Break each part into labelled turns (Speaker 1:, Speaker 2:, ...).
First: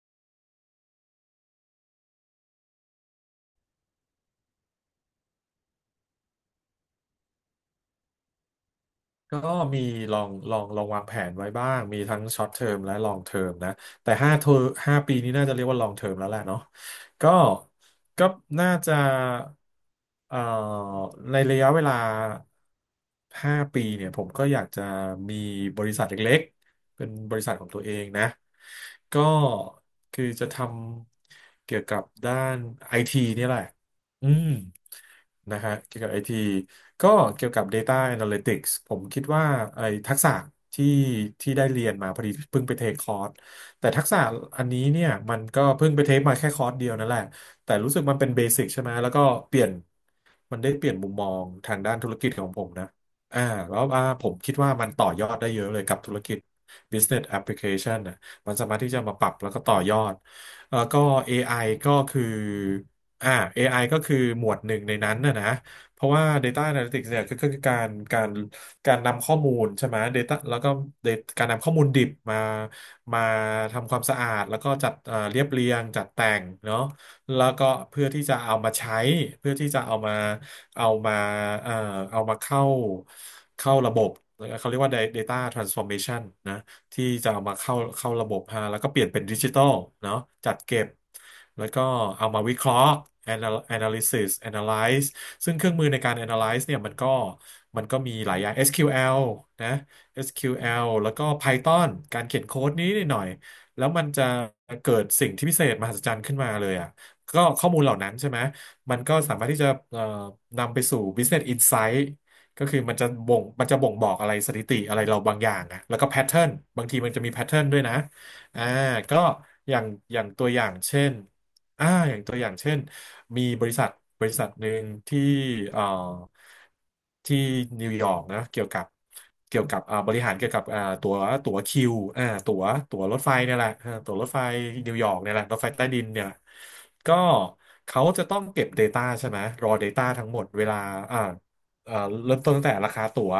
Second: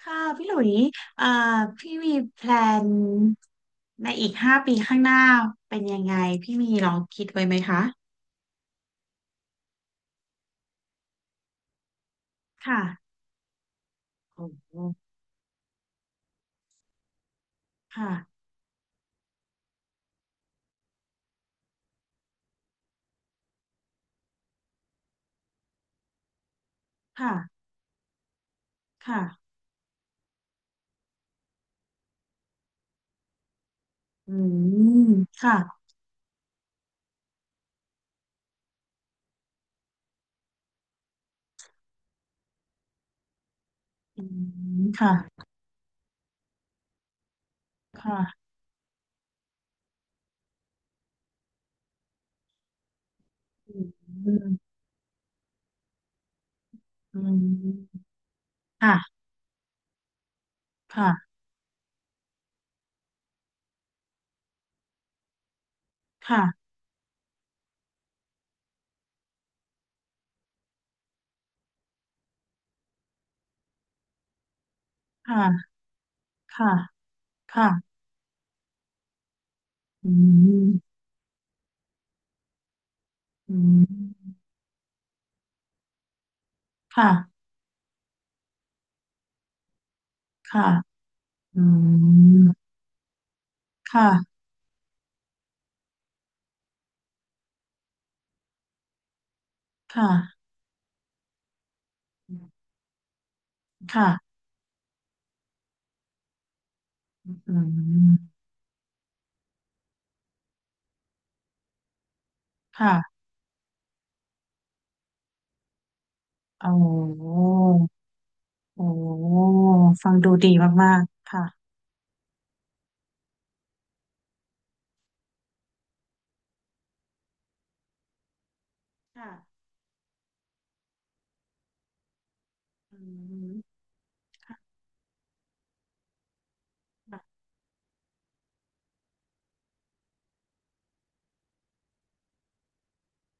Speaker 1: ค่ะพี่หลุยเอ่อพี่มีแพลนในอีก5 ปีข้างหน้าเป็นยังไงพี่มีลองคิดไว้ไหมคะ
Speaker 2: ก็มีลองวางแผนไว้บ้างมีทั้งช็อตเทอม
Speaker 1: ค่ะ
Speaker 2: และลองเทอมนะแต่ห้า
Speaker 1: โอ้
Speaker 2: เทอม
Speaker 1: โห
Speaker 2: ห้าปีนี้น่าจะเรียกว่าลองเทอมแล้วแหละเนาะก็ก็
Speaker 1: ค่ะ
Speaker 2: น่าจะเอ่อในระยะเวลาห้าปีเนี่ยผมก็อยากจะมีบริษัทเล็กๆเป็น
Speaker 1: ค่ะ
Speaker 2: บริษัทของตัวเองนะก็
Speaker 1: ค่ะ
Speaker 2: คือจะทำเกี่ยวกับด้านไอทีนี่ยแหละ อื
Speaker 1: อื
Speaker 2: ม
Speaker 1: มค่ะ
Speaker 2: นะฮะเกี่ยวกับไอทีก็เกี่ยวกับ Data Analytics ผมคิดว่าไอทักษะที่ที่ได้เรียนมาพอดีเพิ่งไปเทคคอร์สแต่ทักษะ
Speaker 1: อื
Speaker 2: อันนี้
Speaker 1: ม
Speaker 2: เนี่ยมัน
Speaker 1: ค่ะ
Speaker 2: ก็เพิ่งไปเทคมาแค่คอร์สเดียวนั่นแหละแต่รู้สึกมันเป็นเบ
Speaker 1: ค่ะ
Speaker 2: สิกใช่ไหมแล้วก็เปลี่ยนมันได้เปลี่ยนมุมมองทางด้านธุรกิจของผมนะอ่าแล้
Speaker 1: อื
Speaker 2: วผมคิ
Speaker 1: ม
Speaker 2: ดว่ามันต่อยอดได้เยอะเลยกับธุรกิจ
Speaker 1: อื
Speaker 2: Business Application
Speaker 1: ม
Speaker 2: นะมันสามารถที่จะมา
Speaker 1: ค่ะ
Speaker 2: ปรับแล้วก็ต่อยอดแล้วก็เอ
Speaker 1: ค่ะ
Speaker 2: ไอก็คือ อ่า AI ก็คือหมวดหนึ่งในนั้นนะเพราะว่า Data
Speaker 1: ค่ะ
Speaker 2: Analytics เนี่ยก็คือการการนำข้อมูลใช่ไหม Data แล้วก็ การนำข้อมูลดิบมามาทำความสะอาดแล้วก็จัดเรียบเรีย
Speaker 1: ค่ะ
Speaker 2: งจัดแต่ง
Speaker 1: ค่ะ
Speaker 2: เนาะแล้วก็
Speaker 1: ค่ะ
Speaker 2: เพื่อที่จะเอามาใช้เพื่อที่จะเอา
Speaker 1: อื
Speaker 2: มาเอา
Speaker 1: ม
Speaker 2: มาเอ่อเอามา
Speaker 1: อื
Speaker 2: เข้าระบบ
Speaker 1: ม
Speaker 2: เขาเรียกว่า Data Transformation นะ ที่
Speaker 1: ค่ะ
Speaker 2: จะเอามาเข้าระบบฮะแล้วก็เปลี่ยนเป็นดิจิตอลเนาะจัด
Speaker 1: ค่ะ
Speaker 2: เก็บ
Speaker 1: อื
Speaker 2: แล้วก็เอามาวิเค
Speaker 1: ม
Speaker 2: ราะห์ analysis
Speaker 1: ค่ะ
Speaker 2: analyze ซึ่งเครื่องมือในการ analyze เนี่ยมันก็มีหลายอย่าง SQL นะ
Speaker 1: ค่ะ
Speaker 2: SQL แอลแล้วก็ Python การเขียนโค้ดนี้นิดหน่อยแล้วมันจะ
Speaker 1: ค่ะ
Speaker 2: เกิดสิ่งที่พิเศษมหัศจรรย์ขึ้นมาเลยอ่ะก็
Speaker 1: อื
Speaker 2: ข้อมูลเหล่านั้นใช่
Speaker 1: ม
Speaker 2: ไหมมันก็สามารถที่จะนำไปสู่ Business Insight ก็คือ
Speaker 1: ค่ะ
Speaker 2: มันจะบ่งบอกอะไรสถิติอะไรเราบางอย่างอะแล้วก็แพทเทิร์น
Speaker 1: อ๋
Speaker 2: บางทีมันจะมี
Speaker 1: อ
Speaker 2: แพทเทิร์นด้วยนะอ่า
Speaker 1: โอ
Speaker 2: ก็
Speaker 1: ้
Speaker 2: อย่าง
Speaker 1: ฟัง
Speaker 2: อย่าง
Speaker 1: ดู
Speaker 2: ตั
Speaker 1: ดี
Speaker 2: วอย่าง
Speaker 1: มาก
Speaker 2: เช่น
Speaker 1: ๆ ค่ะ
Speaker 2: อ่าอย่างตัวอย่างเช่นมีบริษัทหนึ่งที่เอ่อที่นิวยอร์กนะเกี่ยวกับ
Speaker 1: ค่ะ
Speaker 2: เกี่ยวกับอ่าบริหารเกี่ยวกับอ่าตั๋วตั๋วคิวอ่าตั๋ว
Speaker 1: อื
Speaker 2: ตั๋วรถไฟ
Speaker 1: ม
Speaker 2: เนี่ยแหละอ่าตั๋วรถไฟ
Speaker 1: ค่ะ
Speaker 2: นิวยอร์กเนี่ยแหละรถไฟใต้ดินเนี่ยแหละก็เขาจะต้องเก็บ Data ใช่ไหม raw data ทั้งหมดเวลาอ่า เอ่อเริ่มต้นตั้งแต่ราคาตั๋ว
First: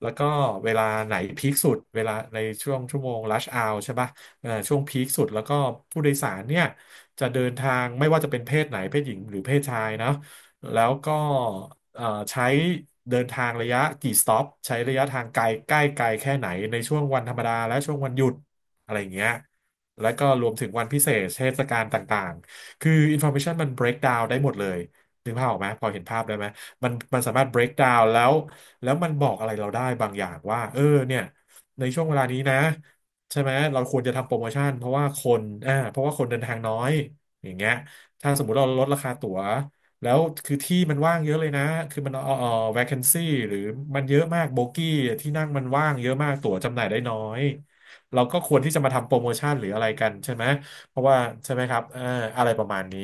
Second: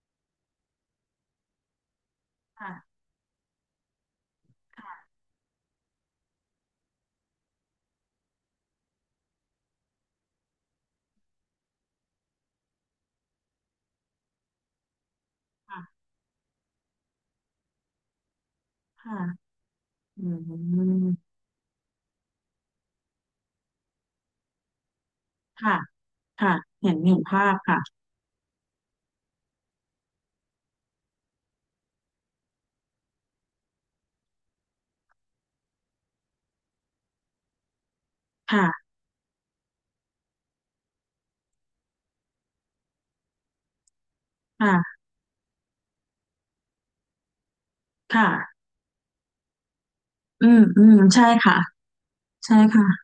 Speaker 2: แล้วก็เวลาไหนพีคสุดเวลาในช่วง
Speaker 1: ค่ะ
Speaker 2: ชั่วโมง rush hour ใช่ปะช่วงพี
Speaker 1: ค่ะ
Speaker 2: คสุดแล้วก็ผู้โดยสารเนี่ยจะเดินทางไม่ว่าจะเป็นเพศไหนเพศหญิงหรือเพศชายนะแล้วก็เอ่อใช้เดินทางระยะกี่สต็อปใช้ระยะทางไกลใกล้ไก
Speaker 1: ค่ะ
Speaker 2: ลแค่ไหนในช่วงวันธรรมดาและช่วงวันหยุดอะไรอย่าง
Speaker 1: ค่ะ
Speaker 2: เงี้ยแล้ว
Speaker 1: อื
Speaker 2: ก็รวมถึงวันพิเศ
Speaker 1: ม
Speaker 2: ษเทศกาลต่างๆคือ information มัน break down ได้หมดเลยนึกภาพออกไหม
Speaker 1: ค่ะ
Speaker 2: พอเห็นภาพได้ไหม
Speaker 1: ค่ะเห็นเห็
Speaker 2: มั
Speaker 1: น
Speaker 2: นสามา
Speaker 1: ภา
Speaker 2: รถ
Speaker 1: พ
Speaker 2: break
Speaker 1: ค่ะ
Speaker 2: down แล้วแล้วมันบอกอะไรเราได้บางอย่างว่าเออเนี่ยในช่วงเวลานี้นะใช่ไหมเราควรจะทำโปรโมชั่นเพราะว่าคนอ่าเพราะว่าคนเดินทางน้อยอย่างเงี้ยถ้าสมมติเราลด
Speaker 1: ค่ะ
Speaker 2: ราคาตั๋วแล้วคือที่มันว่างเยอะเลยนะคือมันvacancy หรือมันเยอะมากโบกี้
Speaker 1: ค่ะ
Speaker 2: ที่นั่งมันว่างเยอะมากตั๋วจำหน่ายได้น้อยเรา
Speaker 1: ค่ะ
Speaker 2: ก็ควรที่จะมาทำโปรโมชั่นหรืออะไรกันใช่ไห
Speaker 1: อื
Speaker 2: ม
Speaker 1: มอืม
Speaker 2: เพราะว่า
Speaker 1: ใช่
Speaker 2: ใช่
Speaker 1: ค่ะ
Speaker 2: ไหมครับเอออะไร
Speaker 1: ใช่
Speaker 2: ประมาณ
Speaker 1: ค่ะ
Speaker 2: นี้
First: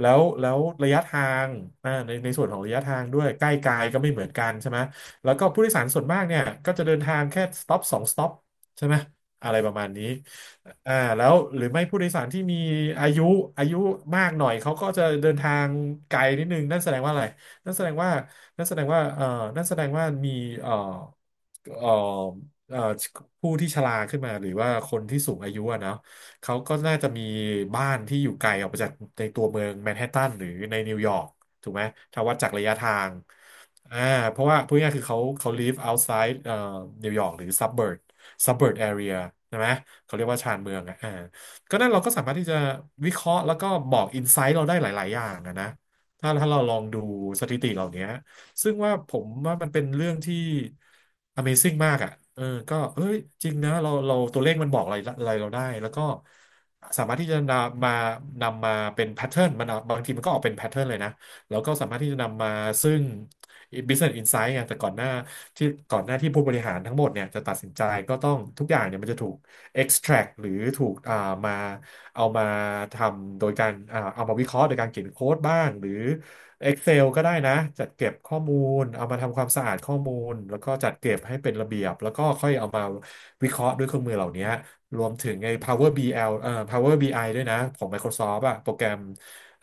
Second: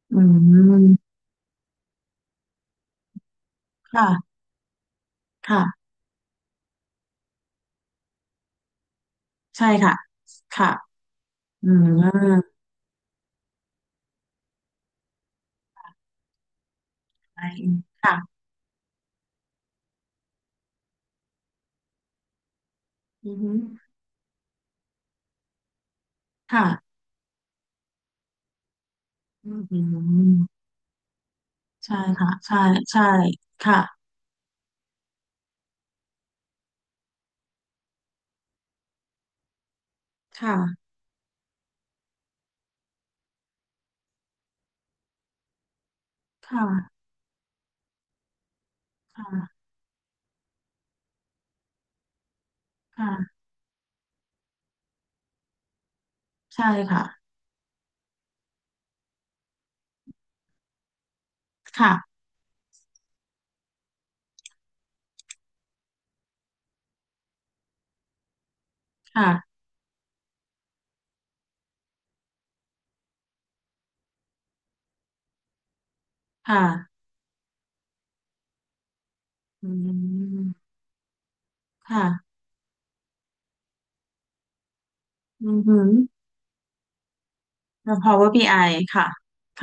Speaker 1: อื
Speaker 2: แล้ว
Speaker 1: ม
Speaker 2: ระยะทางอ่าในในส่วนของระยะทางด้วยใกล้ไกลก็ไม่เหมือน
Speaker 1: ค่ะ
Speaker 2: กันใช่ไหม แล้วก็ผู้
Speaker 1: ค่ะ
Speaker 2: โดยสารส่วนมากเนี่ยก็จะเดินทางแค่สต็อปสองสต็อปใช่ไหมอะไร
Speaker 1: ใช่
Speaker 2: ประมาณ
Speaker 1: ค่ะ
Speaker 2: นี้
Speaker 1: ค่ะ
Speaker 2: อ่าแล้วหรือ
Speaker 1: อื
Speaker 2: ไม่ผู้โดยสารที่
Speaker 1: ม
Speaker 2: มีอายุอายุมากหน่อยเขาก็จะเดินทางไกลนิดนึงนั่นแสดงว่าอะไร
Speaker 1: ใช่
Speaker 2: นั่นแสดงว่า
Speaker 1: ค่ะ
Speaker 2: นั่นแสดงว่านั่นแสดงว่ามีเอ่อเอ่อเอ่อ
Speaker 1: อื
Speaker 2: ผู้ที่ช
Speaker 1: ม
Speaker 2: ราขึ้นมาหรือว่าคนที่สูงอายุอะเนาะ เขาก็
Speaker 1: ค่ะ
Speaker 2: น่าจะมีบ้านที่อยู่ไกลออกไปจากในตัว
Speaker 1: อื
Speaker 2: เมืองแมนฮัตตัน
Speaker 1: ม
Speaker 2: หรือในนิวยอร์กถูกไหม
Speaker 1: ใช่
Speaker 2: ถ้า
Speaker 1: ค่ะ
Speaker 2: วัดจาก
Speaker 1: ใช่
Speaker 2: ระยะทา
Speaker 1: ใช่
Speaker 2: งอ่า
Speaker 1: ค่ะ
Speaker 2: เพราะว่าพูดง่ายๆคือเขา live outside นิวยอร์กหรือ suburb area ใช่ไหมเขาเรียกว่า
Speaker 1: ค่ะ
Speaker 2: ชานเมืองอะก็นั่นเราก็สามารถที่จะวิเคราะห์แล้วก็บอกอินไซต์เราได้หลายๆ อย่างอะนะถ้า
Speaker 1: ค
Speaker 2: ถ้าเราลองดู
Speaker 1: ่ะ
Speaker 2: สถิติเหล่านี้ ซึ่งว่าผมว่า
Speaker 1: ค่ะ
Speaker 2: มันเป็นเรื่องที่ Amazing มากอ่ะเออก็เอ้ย
Speaker 1: ค่ะ
Speaker 2: จริงนะเราตัวเลขมันบอกอะไรอะไรเราได้ แล้วก็
Speaker 1: ใช่ค่ะ
Speaker 2: สามารถที่จะนำมาเป็นแพทเทิร์นมันเอาบางทีมันก็ออกเป็นแพทเทิร์นเลยนะ แล้วก็สา
Speaker 1: ค่ะ
Speaker 2: มารถที่จะนำมาซึ่ง Business Insight ไงแต่ก่อนหน้าที่ผู้บริหารทั้งหมดเนี่ยจะตัดสินใจก็ต้องทุกอย่างเนี่ยมันจะถู
Speaker 1: ค่ะ
Speaker 2: ก extract หรือถูกมาเอามาทำโดยการเอามาวิเคราะห์โดยการเขียนโค้ดบ้างหรือ
Speaker 1: ค่ะ
Speaker 2: Excel ก็ได้นะจัดเก็บข้อมูลเอามาทำความสะ
Speaker 1: อื
Speaker 2: อาดข้อมูลแล้วก็
Speaker 1: ม
Speaker 2: จัดเก็บให้เป็นระเบียบแล้วก็
Speaker 1: ค่ะ
Speaker 2: ค่อยเอามาวิเคราะห์ด้วยเครื่องมือเหล่านี้รวมถึงไอ้
Speaker 1: อือหือ
Speaker 2: Power BL Power บีไ i ด้วยนะของ
Speaker 1: แล้ว Power
Speaker 2: Microsoft
Speaker 1: i
Speaker 2: อะโปรแกรม
Speaker 1: ค่ะค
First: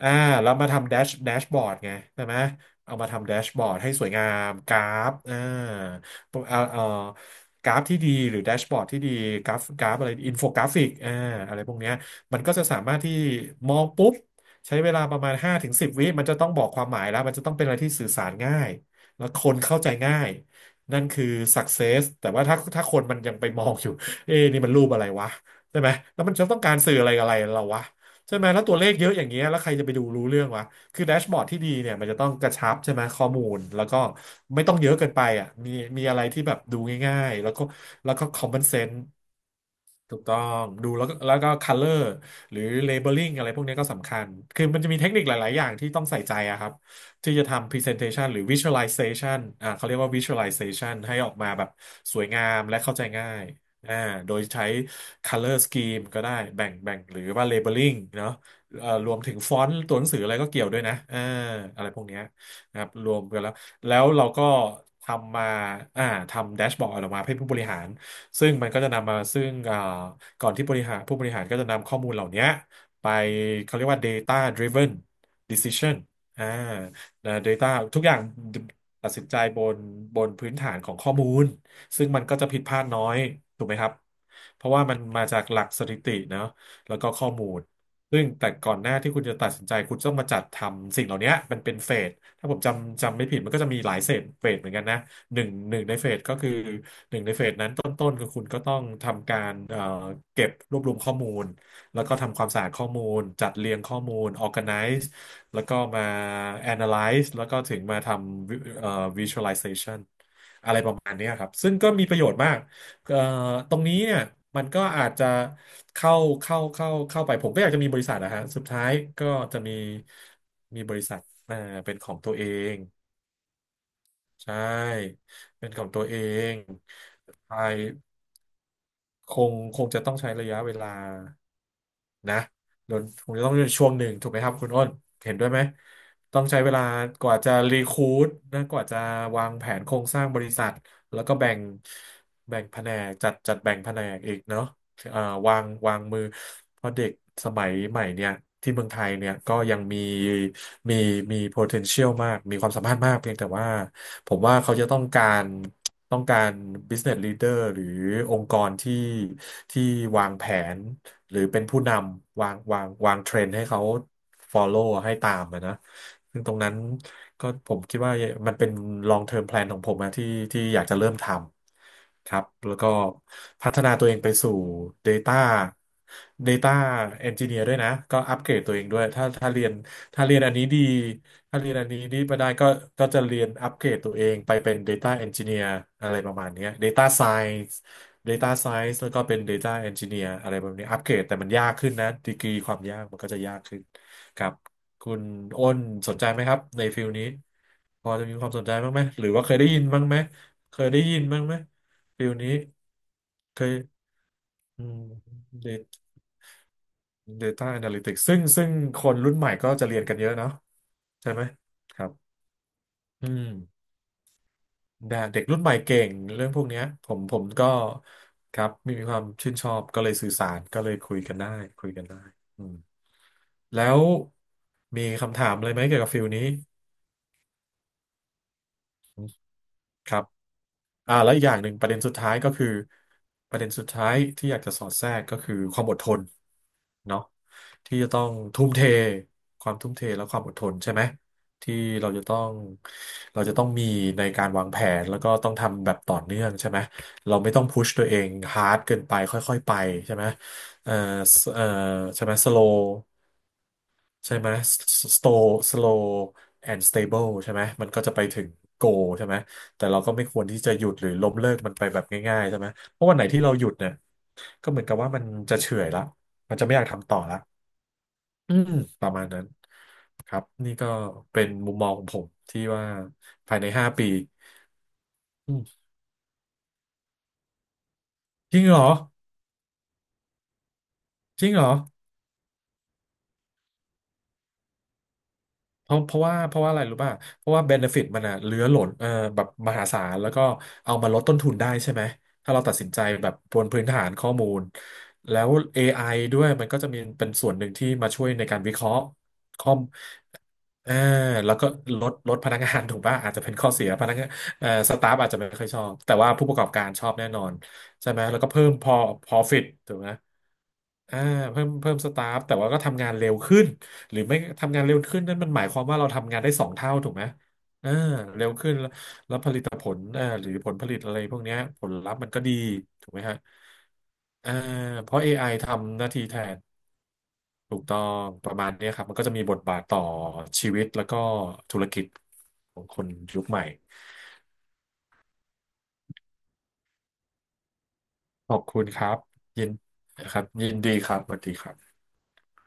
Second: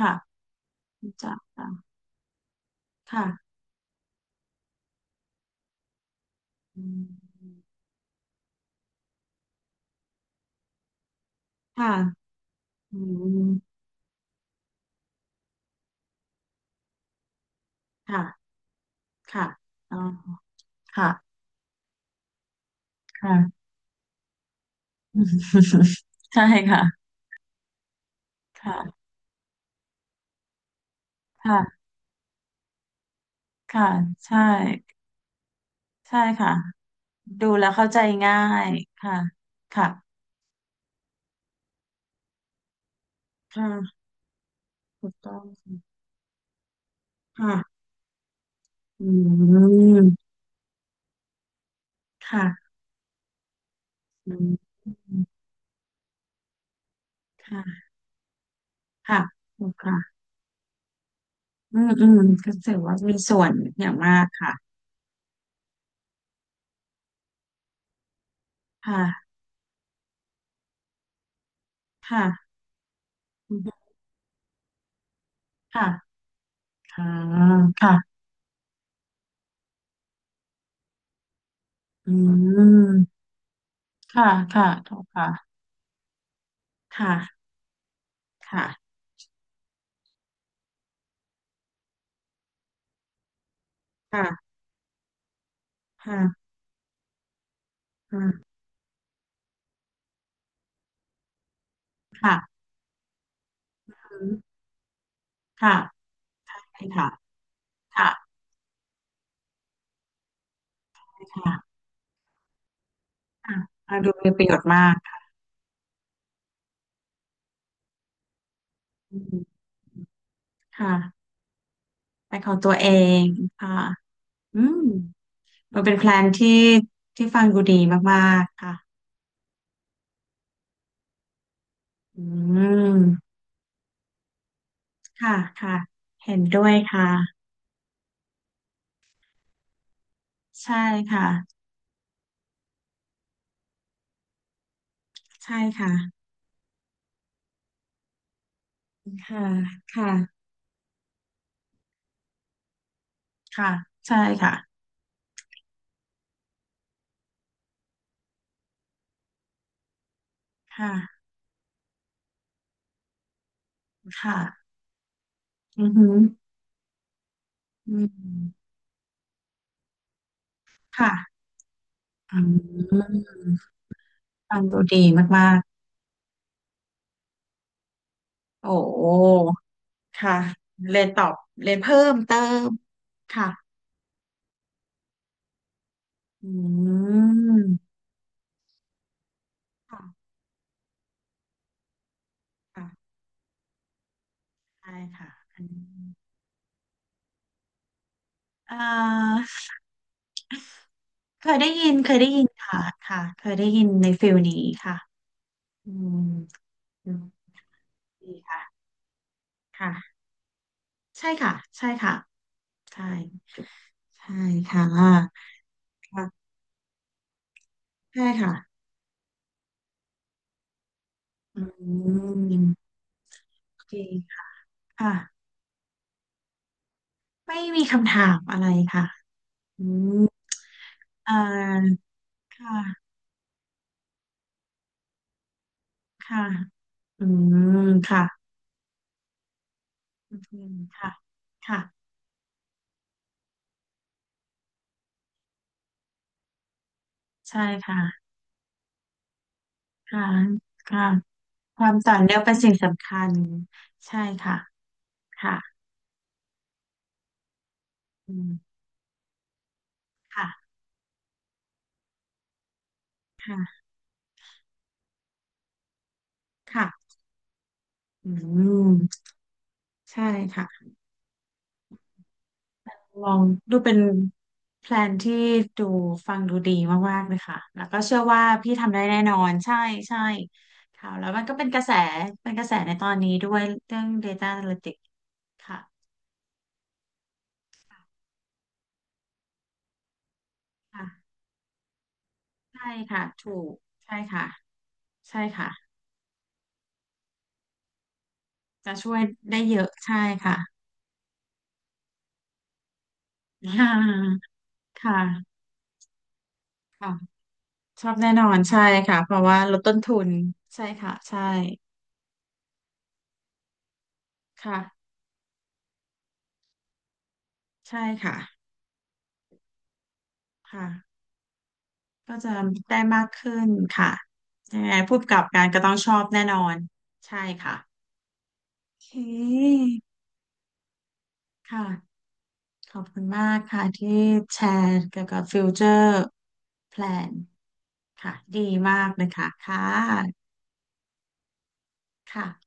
Speaker 2: อ่า
Speaker 1: ่ะ
Speaker 2: แล้วมาทำ
Speaker 1: รู้
Speaker 2: แด
Speaker 1: จัก
Speaker 2: ชบอร์ด
Speaker 1: ค่ะ
Speaker 2: ไงใช่ไหมเอามาทำแดช
Speaker 1: ค่ะ
Speaker 2: บอร์ดให้สวยงามกราฟเออ
Speaker 1: อืม
Speaker 2: กราฟที่ดีหรือแดชบอร์ดที่ดีกราฟอะไรอินโฟกราฟิกอะไรพว
Speaker 1: ค
Speaker 2: กเนี้ย
Speaker 1: ่ะ
Speaker 2: มันก็จะสามา
Speaker 1: อื
Speaker 2: รถที่ม
Speaker 1: ม
Speaker 2: องปุ๊บ ใช้เวลาประมาณ5 ถึง 10 วิมันจะต้องบอกความหมายแล้วมันจะต้องเป็นอะไรที่สื่อ
Speaker 1: ค่ะ
Speaker 2: สารง่ายแล้วค
Speaker 1: ค่ะ
Speaker 2: นเข้าใจ
Speaker 1: อ๋อ
Speaker 2: ง่ายนั่น
Speaker 1: ค่ะ
Speaker 2: คือ success แต่ว่าถ้าคนมันยังไป
Speaker 1: ค่ะ
Speaker 2: มองอยู่เอ๊ะนี่มันรูปอะไรวะใช่ไหม แล้วมัน
Speaker 1: ใช่
Speaker 2: จะต้องการ
Speaker 1: ค่ะ
Speaker 2: สื่ออะไรกับอะไรเราวะใช่ไหมแล้วตัวเลข
Speaker 1: ค่ะ
Speaker 2: เยอะอย่างเงี้ยแล้วใครจะไปดูรู้เรื่องวะคือแดชบอร์ดที่ดี
Speaker 1: ค่ะ
Speaker 2: เนี่ยมันจะต้องกระชับใช่ไหมข้อมูลแล้
Speaker 1: ค่ะ
Speaker 2: วก็
Speaker 1: ใช่
Speaker 2: ไม่ต้องเยอะเกินไปอ่ะมีอะ
Speaker 1: ใช่
Speaker 2: ไรที่
Speaker 1: ค่ะ
Speaker 2: แบบดูง่ายๆ
Speaker 1: ดู
Speaker 2: แล้วก็
Speaker 1: แล้วเข้าใจง่า
Speaker 2: common
Speaker 1: ย
Speaker 2: sense
Speaker 1: ค่ะค่ะ
Speaker 2: ถูกต้องดูแล้วก็color หรือ labeling อะไรพวกนี้ก็
Speaker 1: ค่ะ
Speaker 2: สำคัญ คือมันจะมีเท
Speaker 1: ถู
Speaker 2: ค
Speaker 1: ก
Speaker 2: นิคห
Speaker 1: ต้อง
Speaker 2: ลาย ๆ อย่างที่
Speaker 1: ค่ะ
Speaker 2: ต้องใส่ใจอะครับที่จะทำ
Speaker 1: ค่ะ
Speaker 2: presentation หรือ
Speaker 1: อื
Speaker 2: visualization เขาเรียกว่า
Speaker 1: ม
Speaker 2: visualization ให้ออกมาแบบสวยงาม
Speaker 1: ค่ะ
Speaker 2: และเข้าใจง่ายอ่าโด
Speaker 1: อื
Speaker 2: ยใช้
Speaker 1: ม
Speaker 2: color scheme ก็ได้แบ่งหรือว่า
Speaker 1: ค่ะ
Speaker 2: labeling เนาะรวม
Speaker 1: ค่ะ
Speaker 2: ถึงฟอ
Speaker 1: ถู
Speaker 2: น
Speaker 1: ก
Speaker 2: ต์ตัวหนั
Speaker 1: ค่ะ
Speaker 2: งสืออะไรก็เกี่ยวด้วยนะ
Speaker 1: อื
Speaker 2: อะไร
Speaker 1: ม
Speaker 2: พว
Speaker 1: อื
Speaker 2: ก
Speaker 1: ม
Speaker 2: เนี้ย
Speaker 1: ก็ถื
Speaker 2: นะ
Speaker 1: อ
Speaker 2: ครับ
Speaker 1: ว่า
Speaker 2: ร
Speaker 1: มี
Speaker 2: วม
Speaker 1: ส่
Speaker 2: กัน
Speaker 1: ว
Speaker 2: แล้
Speaker 1: น
Speaker 2: ว
Speaker 1: อย่าง
Speaker 2: แล้ว
Speaker 1: มา
Speaker 2: เรา
Speaker 1: ก
Speaker 2: ก็
Speaker 1: ค่ะ
Speaker 2: ทำมาอ่าทำแดชบอร์ดออกมาให้ผู้บริหาร ซึ่งมันก็จะนำมา
Speaker 1: ค่ะ
Speaker 2: ซึ่งก่อนที่บริหารผู้บริหารก็จะนำข้อมูลเหล่านี้
Speaker 1: ค่ะ
Speaker 2: ไป
Speaker 1: อืม
Speaker 2: เขาเรียกว่า data driven
Speaker 1: ค่ะ
Speaker 2: decision อ่า
Speaker 1: ค่ะ
Speaker 2: นะ data
Speaker 1: ค่ะ
Speaker 2: ทุกอย่างตัดสินใจบนพื้นฐานของข้อมูลซึ่ง
Speaker 1: อื
Speaker 2: มันก็จะผิดพลาดน้อย
Speaker 1: ม
Speaker 2: ถูกไหมครับ
Speaker 1: ค่ะ
Speaker 2: เพ
Speaker 1: ค่ะ
Speaker 2: ราะว่า
Speaker 1: ถู
Speaker 2: มัน
Speaker 1: ก
Speaker 2: มาจาก
Speaker 1: ค่ะ
Speaker 2: หลักสถิติเนอะแล้วก็ข้อ
Speaker 1: ค่ะ
Speaker 2: มูลซึ่งแต่ก่อนห
Speaker 1: ค่ะ
Speaker 2: น้าที่คุณจะตัดสินใจคุณต้องมาจัดทำสิ่งเหล่านี้มันเป็นเฟสถ้าผมจำไม่ผิดมันก็จะมีหลายเฟส
Speaker 1: ค่ะ
Speaker 2: เหมือนกันนะหนึ่งในเฟสก็คื
Speaker 1: ค่ะ
Speaker 2: อ ต้นคือคุณ
Speaker 1: ค่ะ
Speaker 2: ก็ต้องทำการเก็บรวบรวมข้อมูลแล้วก็ทำความ
Speaker 1: ค่ะ
Speaker 2: สะอาดข้อมูลจัดเรียงข้อมู
Speaker 1: อื
Speaker 2: ล
Speaker 1: ม
Speaker 2: organize แล้ว
Speaker 1: ค่ะ
Speaker 2: ก็มา
Speaker 1: ใช่ค่ะ
Speaker 2: analyze แล้วก็ถึงมา
Speaker 1: ค่ะ
Speaker 2: ทำวิvisualization อะไรประมาณเนี้ยครับซึ่
Speaker 1: ค่ะ
Speaker 2: งก็มีประโยชน์มากเอ่อ
Speaker 1: ค่ะ
Speaker 2: ตรงนี้
Speaker 1: อ่าดู
Speaker 2: เนี่ย
Speaker 1: มีประโยช
Speaker 2: มัน
Speaker 1: น์
Speaker 2: ก็
Speaker 1: มาก
Speaker 2: อาจจะ
Speaker 1: ค่ะ
Speaker 2: เข้าเข้าไปผมก็อยากจะมีบริษัทนะฮะสุดท้าย
Speaker 1: อื
Speaker 2: ก็
Speaker 1: ม
Speaker 2: จะมีบ
Speaker 1: ค่ะ
Speaker 2: ริษัทอ่าเป็นของตั
Speaker 1: ไป
Speaker 2: ว
Speaker 1: น
Speaker 2: เอ
Speaker 1: ของตัว
Speaker 2: ง
Speaker 1: เองค่ะ
Speaker 2: ใช
Speaker 1: อืม
Speaker 2: ่เป็น
Speaker 1: มั
Speaker 2: ข
Speaker 1: น
Speaker 2: อง
Speaker 1: เป็น
Speaker 2: ตั
Speaker 1: แพ
Speaker 2: ว
Speaker 1: ล
Speaker 2: เอ
Speaker 1: นที่
Speaker 2: ง
Speaker 1: ที่ฟัง
Speaker 2: ใช
Speaker 1: ดูดีมากๆค่ะ
Speaker 2: คงคงจะต้องใช้ระยะเวลา
Speaker 1: อื
Speaker 2: นะโด
Speaker 1: ม
Speaker 2: นคงจะต้องช่วงหนึ่งถูกไหมครับคุณอ้น เห็
Speaker 1: ค่ะ
Speaker 2: นด้วยไหม
Speaker 1: ค่ะเห็
Speaker 2: ต้
Speaker 1: น
Speaker 2: องใช้
Speaker 1: ด้ว
Speaker 2: เว
Speaker 1: ย
Speaker 2: ลากว่า
Speaker 1: ค่ะ
Speaker 2: จะรีค u ู t นะกว่าจะวางแผนโครงสร้างบริษัท
Speaker 1: ใช่
Speaker 2: แล้
Speaker 1: ค่ะ
Speaker 2: วก็แบ่งแผนกจัดแบ่งแผนกอีกเนาะ เอ่อ
Speaker 1: ใช่ค่ะ
Speaker 2: วางมือเพราะเด็กสมัยใหม่เนี่ยที่เมืองไทยเนี่ย
Speaker 1: ค่ะ
Speaker 2: ก็ยังมี
Speaker 1: ค่ะ
Speaker 2: มีมี potential มากมีความสามารถมากเพียงแต่ว่า
Speaker 1: ค่ะใช่
Speaker 2: ผม
Speaker 1: ค่ะ
Speaker 2: ว่าเขาจะต้องการต้องการ business leader หรือองค์กรที่วางแผน
Speaker 1: ค่ะ
Speaker 2: หรือเป็นผู้นำวางเทรนด์ให้เขา
Speaker 1: ค่ะ
Speaker 2: follow ให้ตามอะนะ
Speaker 1: อือหือ
Speaker 2: ซึ่งตรงนั้นก็ผมคิ
Speaker 1: อื
Speaker 2: ดว่ามันเป็
Speaker 1: ม
Speaker 2: น long term plan ของผมนะที่อยากจะเริ่
Speaker 1: ค่ะ
Speaker 2: มทำ ค
Speaker 1: อื
Speaker 2: รับแล้วก็
Speaker 1: ม
Speaker 2: พัฒนาตัวเองไปสู่
Speaker 1: ฟังดูดี
Speaker 2: Data
Speaker 1: มาก
Speaker 2: Data Engineer ด้วยนะก็อัปเกร
Speaker 1: ๆ
Speaker 2: ด
Speaker 1: โอ้
Speaker 2: ตัวเองด้
Speaker 1: โห
Speaker 2: วยถ้าเรียนถ้า
Speaker 1: ค่ะ
Speaker 2: เรียนอันนี้ดี
Speaker 1: เรียนตอบ
Speaker 2: ถ้าเรี
Speaker 1: เรี
Speaker 2: ยน
Speaker 1: ยน
Speaker 2: อัน
Speaker 1: เพิ่
Speaker 2: นี้
Speaker 1: ม
Speaker 2: ดี
Speaker 1: เติ
Speaker 2: มาได้ก็
Speaker 1: ม
Speaker 2: ก็จะเรียนอั
Speaker 1: ค่ะ
Speaker 2: ปเกรดตัวเองไปเป็น Data Engineer อะไรประมา
Speaker 1: อื
Speaker 2: ณเนี้ย Data Science
Speaker 1: ม
Speaker 2: Data Science แล้วก็เป็น Data
Speaker 1: ค่ะ
Speaker 2: Engineer อะไรแบบนี้อัปเกรดแต่มันยากขึ้นนะดีกรีความยาก
Speaker 1: ค่ะ
Speaker 2: มันก็จะยากขึ้นครับ
Speaker 1: ใช่
Speaker 2: คุณ
Speaker 1: ค่ะอัน
Speaker 2: อ้น
Speaker 1: นี้
Speaker 2: สนใจไหมครับในฟิลนี้พอจะมีความสนใจ
Speaker 1: เอ่
Speaker 2: บ้างไหมหรือ
Speaker 1: อ
Speaker 2: ว่าเคยได้ยินบ้างไหมเคยได้ยินบ้าง
Speaker 1: เค
Speaker 2: ไหม
Speaker 1: ยได้ยินเคย
Speaker 2: ฟิ
Speaker 1: ได้
Speaker 2: ล
Speaker 1: ยิน
Speaker 2: นี้
Speaker 1: ค่ะค่ะเคย
Speaker 2: เค
Speaker 1: ได้ยินใน
Speaker 2: ย
Speaker 1: ฟิลนี้
Speaker 2: อื
Speaker 1: ค่ะ
Speaker 2: ม
Speaker 1: อื
Speaker 2: Data
Speaker 1: มอืม
Speaker 2: Data Analytics
Speaker 1: ดี
Speaker 2: ซึ่ง
Speaker 1: ค่ะ
Speaker 2: ซึ่งคนรุ่นใหม่ก็จะเรียนกัน
Speaker 1: ค่ะ
Speaker 2: เยอะเนาะ
Speaker 1: ใช่
Speaker 2: ใช่ไหม
Speaker 1: ค่ะใช่
Speaker 2: ครับ
Speaker 1: ค่ะ ใช่
Speaker 2: อืม
Speaker 1: ใช่ค่ะ
Speaker 2: แต่เด็กรุ่นใหม่เก่ง
Speaker 1: ค่ะ
Speaker 2: เรื่องพวกเนี้ยผมก็
Speaker 1: ใช่ค่ะ
Speaker 2: ครับมีความชื่นชอบก็เลยสื่อสารก็เลยคุยกันได้
Speaker 1: อื
Speaker 2: คุยกันได้อื
Speaker 1: ม
Speaker 2: ม
Speaker 1: โอ
Speaker 2: แล้
Speaker 1: เค
Speaker 2: วมีคำ
Speaker 1: ค่ะ
Speaker 2: ถามอะไรไหมเกี่ยวกับฟิลนี้
Speaker 1: ไม่มีคำถามอะไรค่ะอื
Speaker 2: ครั
Speaker 1: ม
Speaker 2: บอ่าแล้
Speaker 1: อ่
Speaker 2: วอีกอย่างหนึ่งประเด็
Speaker 1: า
Speaker 2: นสุดท้ายก็
Speaker 1: ค
Speaker 2: คือ
Speaker 1: ่ะ
Speaker 2: ประเด็นสุดท้ายที่อยากจะสอดแทรกก็คือความอดทน
Speaker 1: ค่ะ
Speaker 2: เนาะ
Speaker 1: อืม
Speaker 2: ที่จะต้
Speaker 1: ค่ะ
Speaker 2: องทุ่มเทความทุ่มเทและ
Speaker 1: อื
Speaker 2: ความอดท
Speaker 1: ม
Speaker 2: นใช่ไหม
Speaker 1: ค่ะ
Speaker 2: ที่
Speaker 1: ค่ะ
Speaker 2: เราจะต้องเราจะต้องมีในการวางแผนแล้วก็ต้องทำแบบต่อเนื่องใช่ไหมเราไม่
Speaker 1: ใช่
Speaker 2: ต้องพุช
Speaker 1: ค่ะ
Speaker 2: ตัวเองฮาร์ดเกินไปค่อยๆไปใช่
Speaker 1: ค่ะ
Speaker 2: ไหมเอ่อ
Speaker 1: ค่ะ
Speaker 2: เอ่อ
Speaker 1: ความต่อ
Speaker 2: ใช่ไหม
Speaker 1: เนื่อง
Speaker 2: ส
Speaker 1: เป็น
Speaker 2: โล
Speaker 1: สิ่งสำคัญใช่
Speaker 2: ใช่ไหม
Speaker 1: ค่ะ
Speaker 2: slow
Speaker 1: ค่ะ
Speaker 2: slow and stable ใช่ไหมมันก็จะไป
Speaker 1: อื
Speaker 2: ถึง
Speaker 1: ม
Speaker 2: goal ใช่ไหม แต่เราก็ไม่ควรที่
Speaker 1: ค่ะ
Speaker 2: จะหยุดหรือล้มเลิกมันไปแบบง่ายๆใช่ไหม เพราะวันไหนที่เราหยุด
Speaker 1: ค่ะ
Speaker 2: เนี่ยก็เหมือนกับว่ามันจะเฉื่อยละมันจะไม่อยากทำ
Speaker 1: ค่ะ
Speaker 2: ต่อละ
Speaker 1: อื
Speaker 2: อืมประ
Speaker 1: ม
Speaker 2: มาณนั้น
Speaker 1: ใช่
Speaker 2: ครับ นี่
Speaker 1: ค่ะ
Speaker 2: ก็เป็นมุมมองของผมที่ว่า
Speaker 1: ลอง
Speaker 2: ภายใน
Speaker 1: ดู
Speaker 2: ห้า
Speaker 1: เป็น
Speaker 2: ปี
Speaker 1: แพลนที่
Speaker 2: อืม
Speaker 1: ดูฟังดูดีมากๆเลยค่ะ แล้วก็เชื่อว่า
Speaker 2: จริง
Speaker 1: พี่
Speaker 2: เหรอ
Speaker 1: ทำได้แน่นอนใช่ใช่ค่ะแล้วมั
Speaker 2: จ
Speaker 1: น
Speaker 2: ริ
Speaker 1: ก็
Speaker 2: งเหร
Speaker 1: เป็น
Speaker 2: อ
Speaker 1: กระแสเป็นกระแสในตอนนี้ด้วยเรื่อง Data Analytics
Speaker 2: เพราะ
Speaker 1: ค่ะ
Speaker 2: เพราะว่าเพราะว่าอะไรรู้ป่ะเพราะว่าเบนฟิตมันอะเหลือหล่นเออแบบมหาศาลแล้วก็เอา
Speaker 1: ค่ะ
Speaker 2: มาลดต้นทุนได้ใช่ไหมถ้าเราตัดสิ
Speaker 1: ใช่
Speaker 2: นใจ
Speaker 1: ค่ะ
Speaker 2: แบบ
Speaker 1: ถู
Speaker 2: บน
Speaker 1: ก
Speaker 2: พื้นฐาน
Speaker 1: ใช่
Speaker 2: ข้อ
Speaker 1: ค่ะ
Speaker 2: มูล
Speaker 1: ใช่
Speaker 2: แล้ว
Speaker 1: ค่ะ
Speaker 2: AI ด้วยมันก็จะมีเป็นส่วนหนึ่งที่มาช่วยในการวิเค
Speaker 1: จะ
Speaker 2: ราะห์
Speaker 1: ช่วยได้
Speaker 2: ข้อ
Speaker 1: เย
Speaker 2: ม
Speaker 1: อะใช่ค่ะ
Speaker 2: เอาแล้วก็ลดพนักงาน ถูกป่ะอาจจะเป็นข้ อเสีย
Speaker 1: ค่ะ
Speaker 2: พนักงานเอ่อสตา
Speaker 1: ค่
Speaker 2: ฟอาจจะไม่
Speaker 1: ะ
Speaker 2: ค่อยชอบแต่ว่าผู้ประกอบการชอ
Speaker 1: ค่ะ
Speaker 2: บแน่นอน
Speaker 1: ช
Speaker 2: ใช่
Speaker 1: อบ
Speaker 2: ไหม
Speaker 1: แน่
Speaker 2: แล้ว
Speaker 1: นอ
Speaker 2: ก็
Speaker 1: น
Speaker 2: เพิ่ม
Speaker 1: ใช่
Speaker 2: พอ
Speaker 1: ค่ะเพราะว่า
Speaker 2: profit
Speaker 1: ลด
Speaker 2: ถู
Speaker 1: ต้น
Speaker 2: กไหม
Speaker 1: ทุนใช่ค่ะ
Speaker 2: อ่า
Speaker 1: ใช่
Speaker 2: เพิ่มสตาฟแต่ว่าก็ทำงานเร็วขึ้น หรือไม่ทำ
Speaker 1: ค่ะ
Speaker 2: งานเร็วขึ้นนั่นมันหมายความว่าเราทำงานได้2 เท่าถูกไหมเออ
Speaker 1: ใช่ค่ะ
Speaker 2: เร็วขึ้นแล้วแต่ผลหรือผลผ
Speaker 1: ค่ะ
Speaker 2: ลิตอะไรพวกเนี้ยผลลัพธ์มัน
Speaker 1: ก็
Speaker 2: ก็ดี
Speaker 1: จะได้
Speaker 2: ถูกไหม
Speaker 1: มาก
Speaker 2: ฮะ
Speaker 1: ขึ้นค่ะ
Speaker 2: เออ
Speaker 1: ยังไง
Speaker 2: เพ
Speaker 1: ผู้ก
Speaker 2: ราะ
Speaker 1: รกับ
Speaker 2: AI
Speaker 1: การก็ต้อง
Speaker 2: ทำห
Speaker 1: ช
Speaker 2: น้า
Speaker 1: อ
Speaker 2: ที่
Speaker 1: บ
Speaker 2: แท
Speaker 1: แน่น
Speaker 2: น
Speaker 1: อน ใช่ค่ะ
Speaker 2: ถูกต้องประมาณเนี้ยค
Speaker 1: โอ
Speaker 2: รับ
Speaker 1: เค
Speaker 2: มันก็จะมีบทบาทต่อชีวิตแล้วก็ธุ
Speaker 1: ค่ะ
Speaker 2: รกิจของ
Speaker 1: ข
Speaker 2: ค
Speaker 1: อบ
Speaker 2: น
Speaker 1: คุณ
Speaker 2: ยุ
Speaker 1: มา
Speaker 2: คให
Speaker 1: ก
Speaker 2: ม่
Speaker 1: ค่ะที่แชร์เกี่ยวกับฟิวเจอร์แพลนค่ะ
Speaker 2: ขอ
Speaker 1: ดี
Speaker 2: บคุณ
Speaker 1: มา
Speaker 2: ค
Speaker 1: ก
Speaker 2: รับ
Speaker 1: เลยค่ะ
Speaker 2: ยิน
Speaker 1: ค่
Speaker 2: ค
Speaker 1: ะ
Speaker 2: รับยินดีครับสวัสดีครับ
Speaker 1: ค่ะ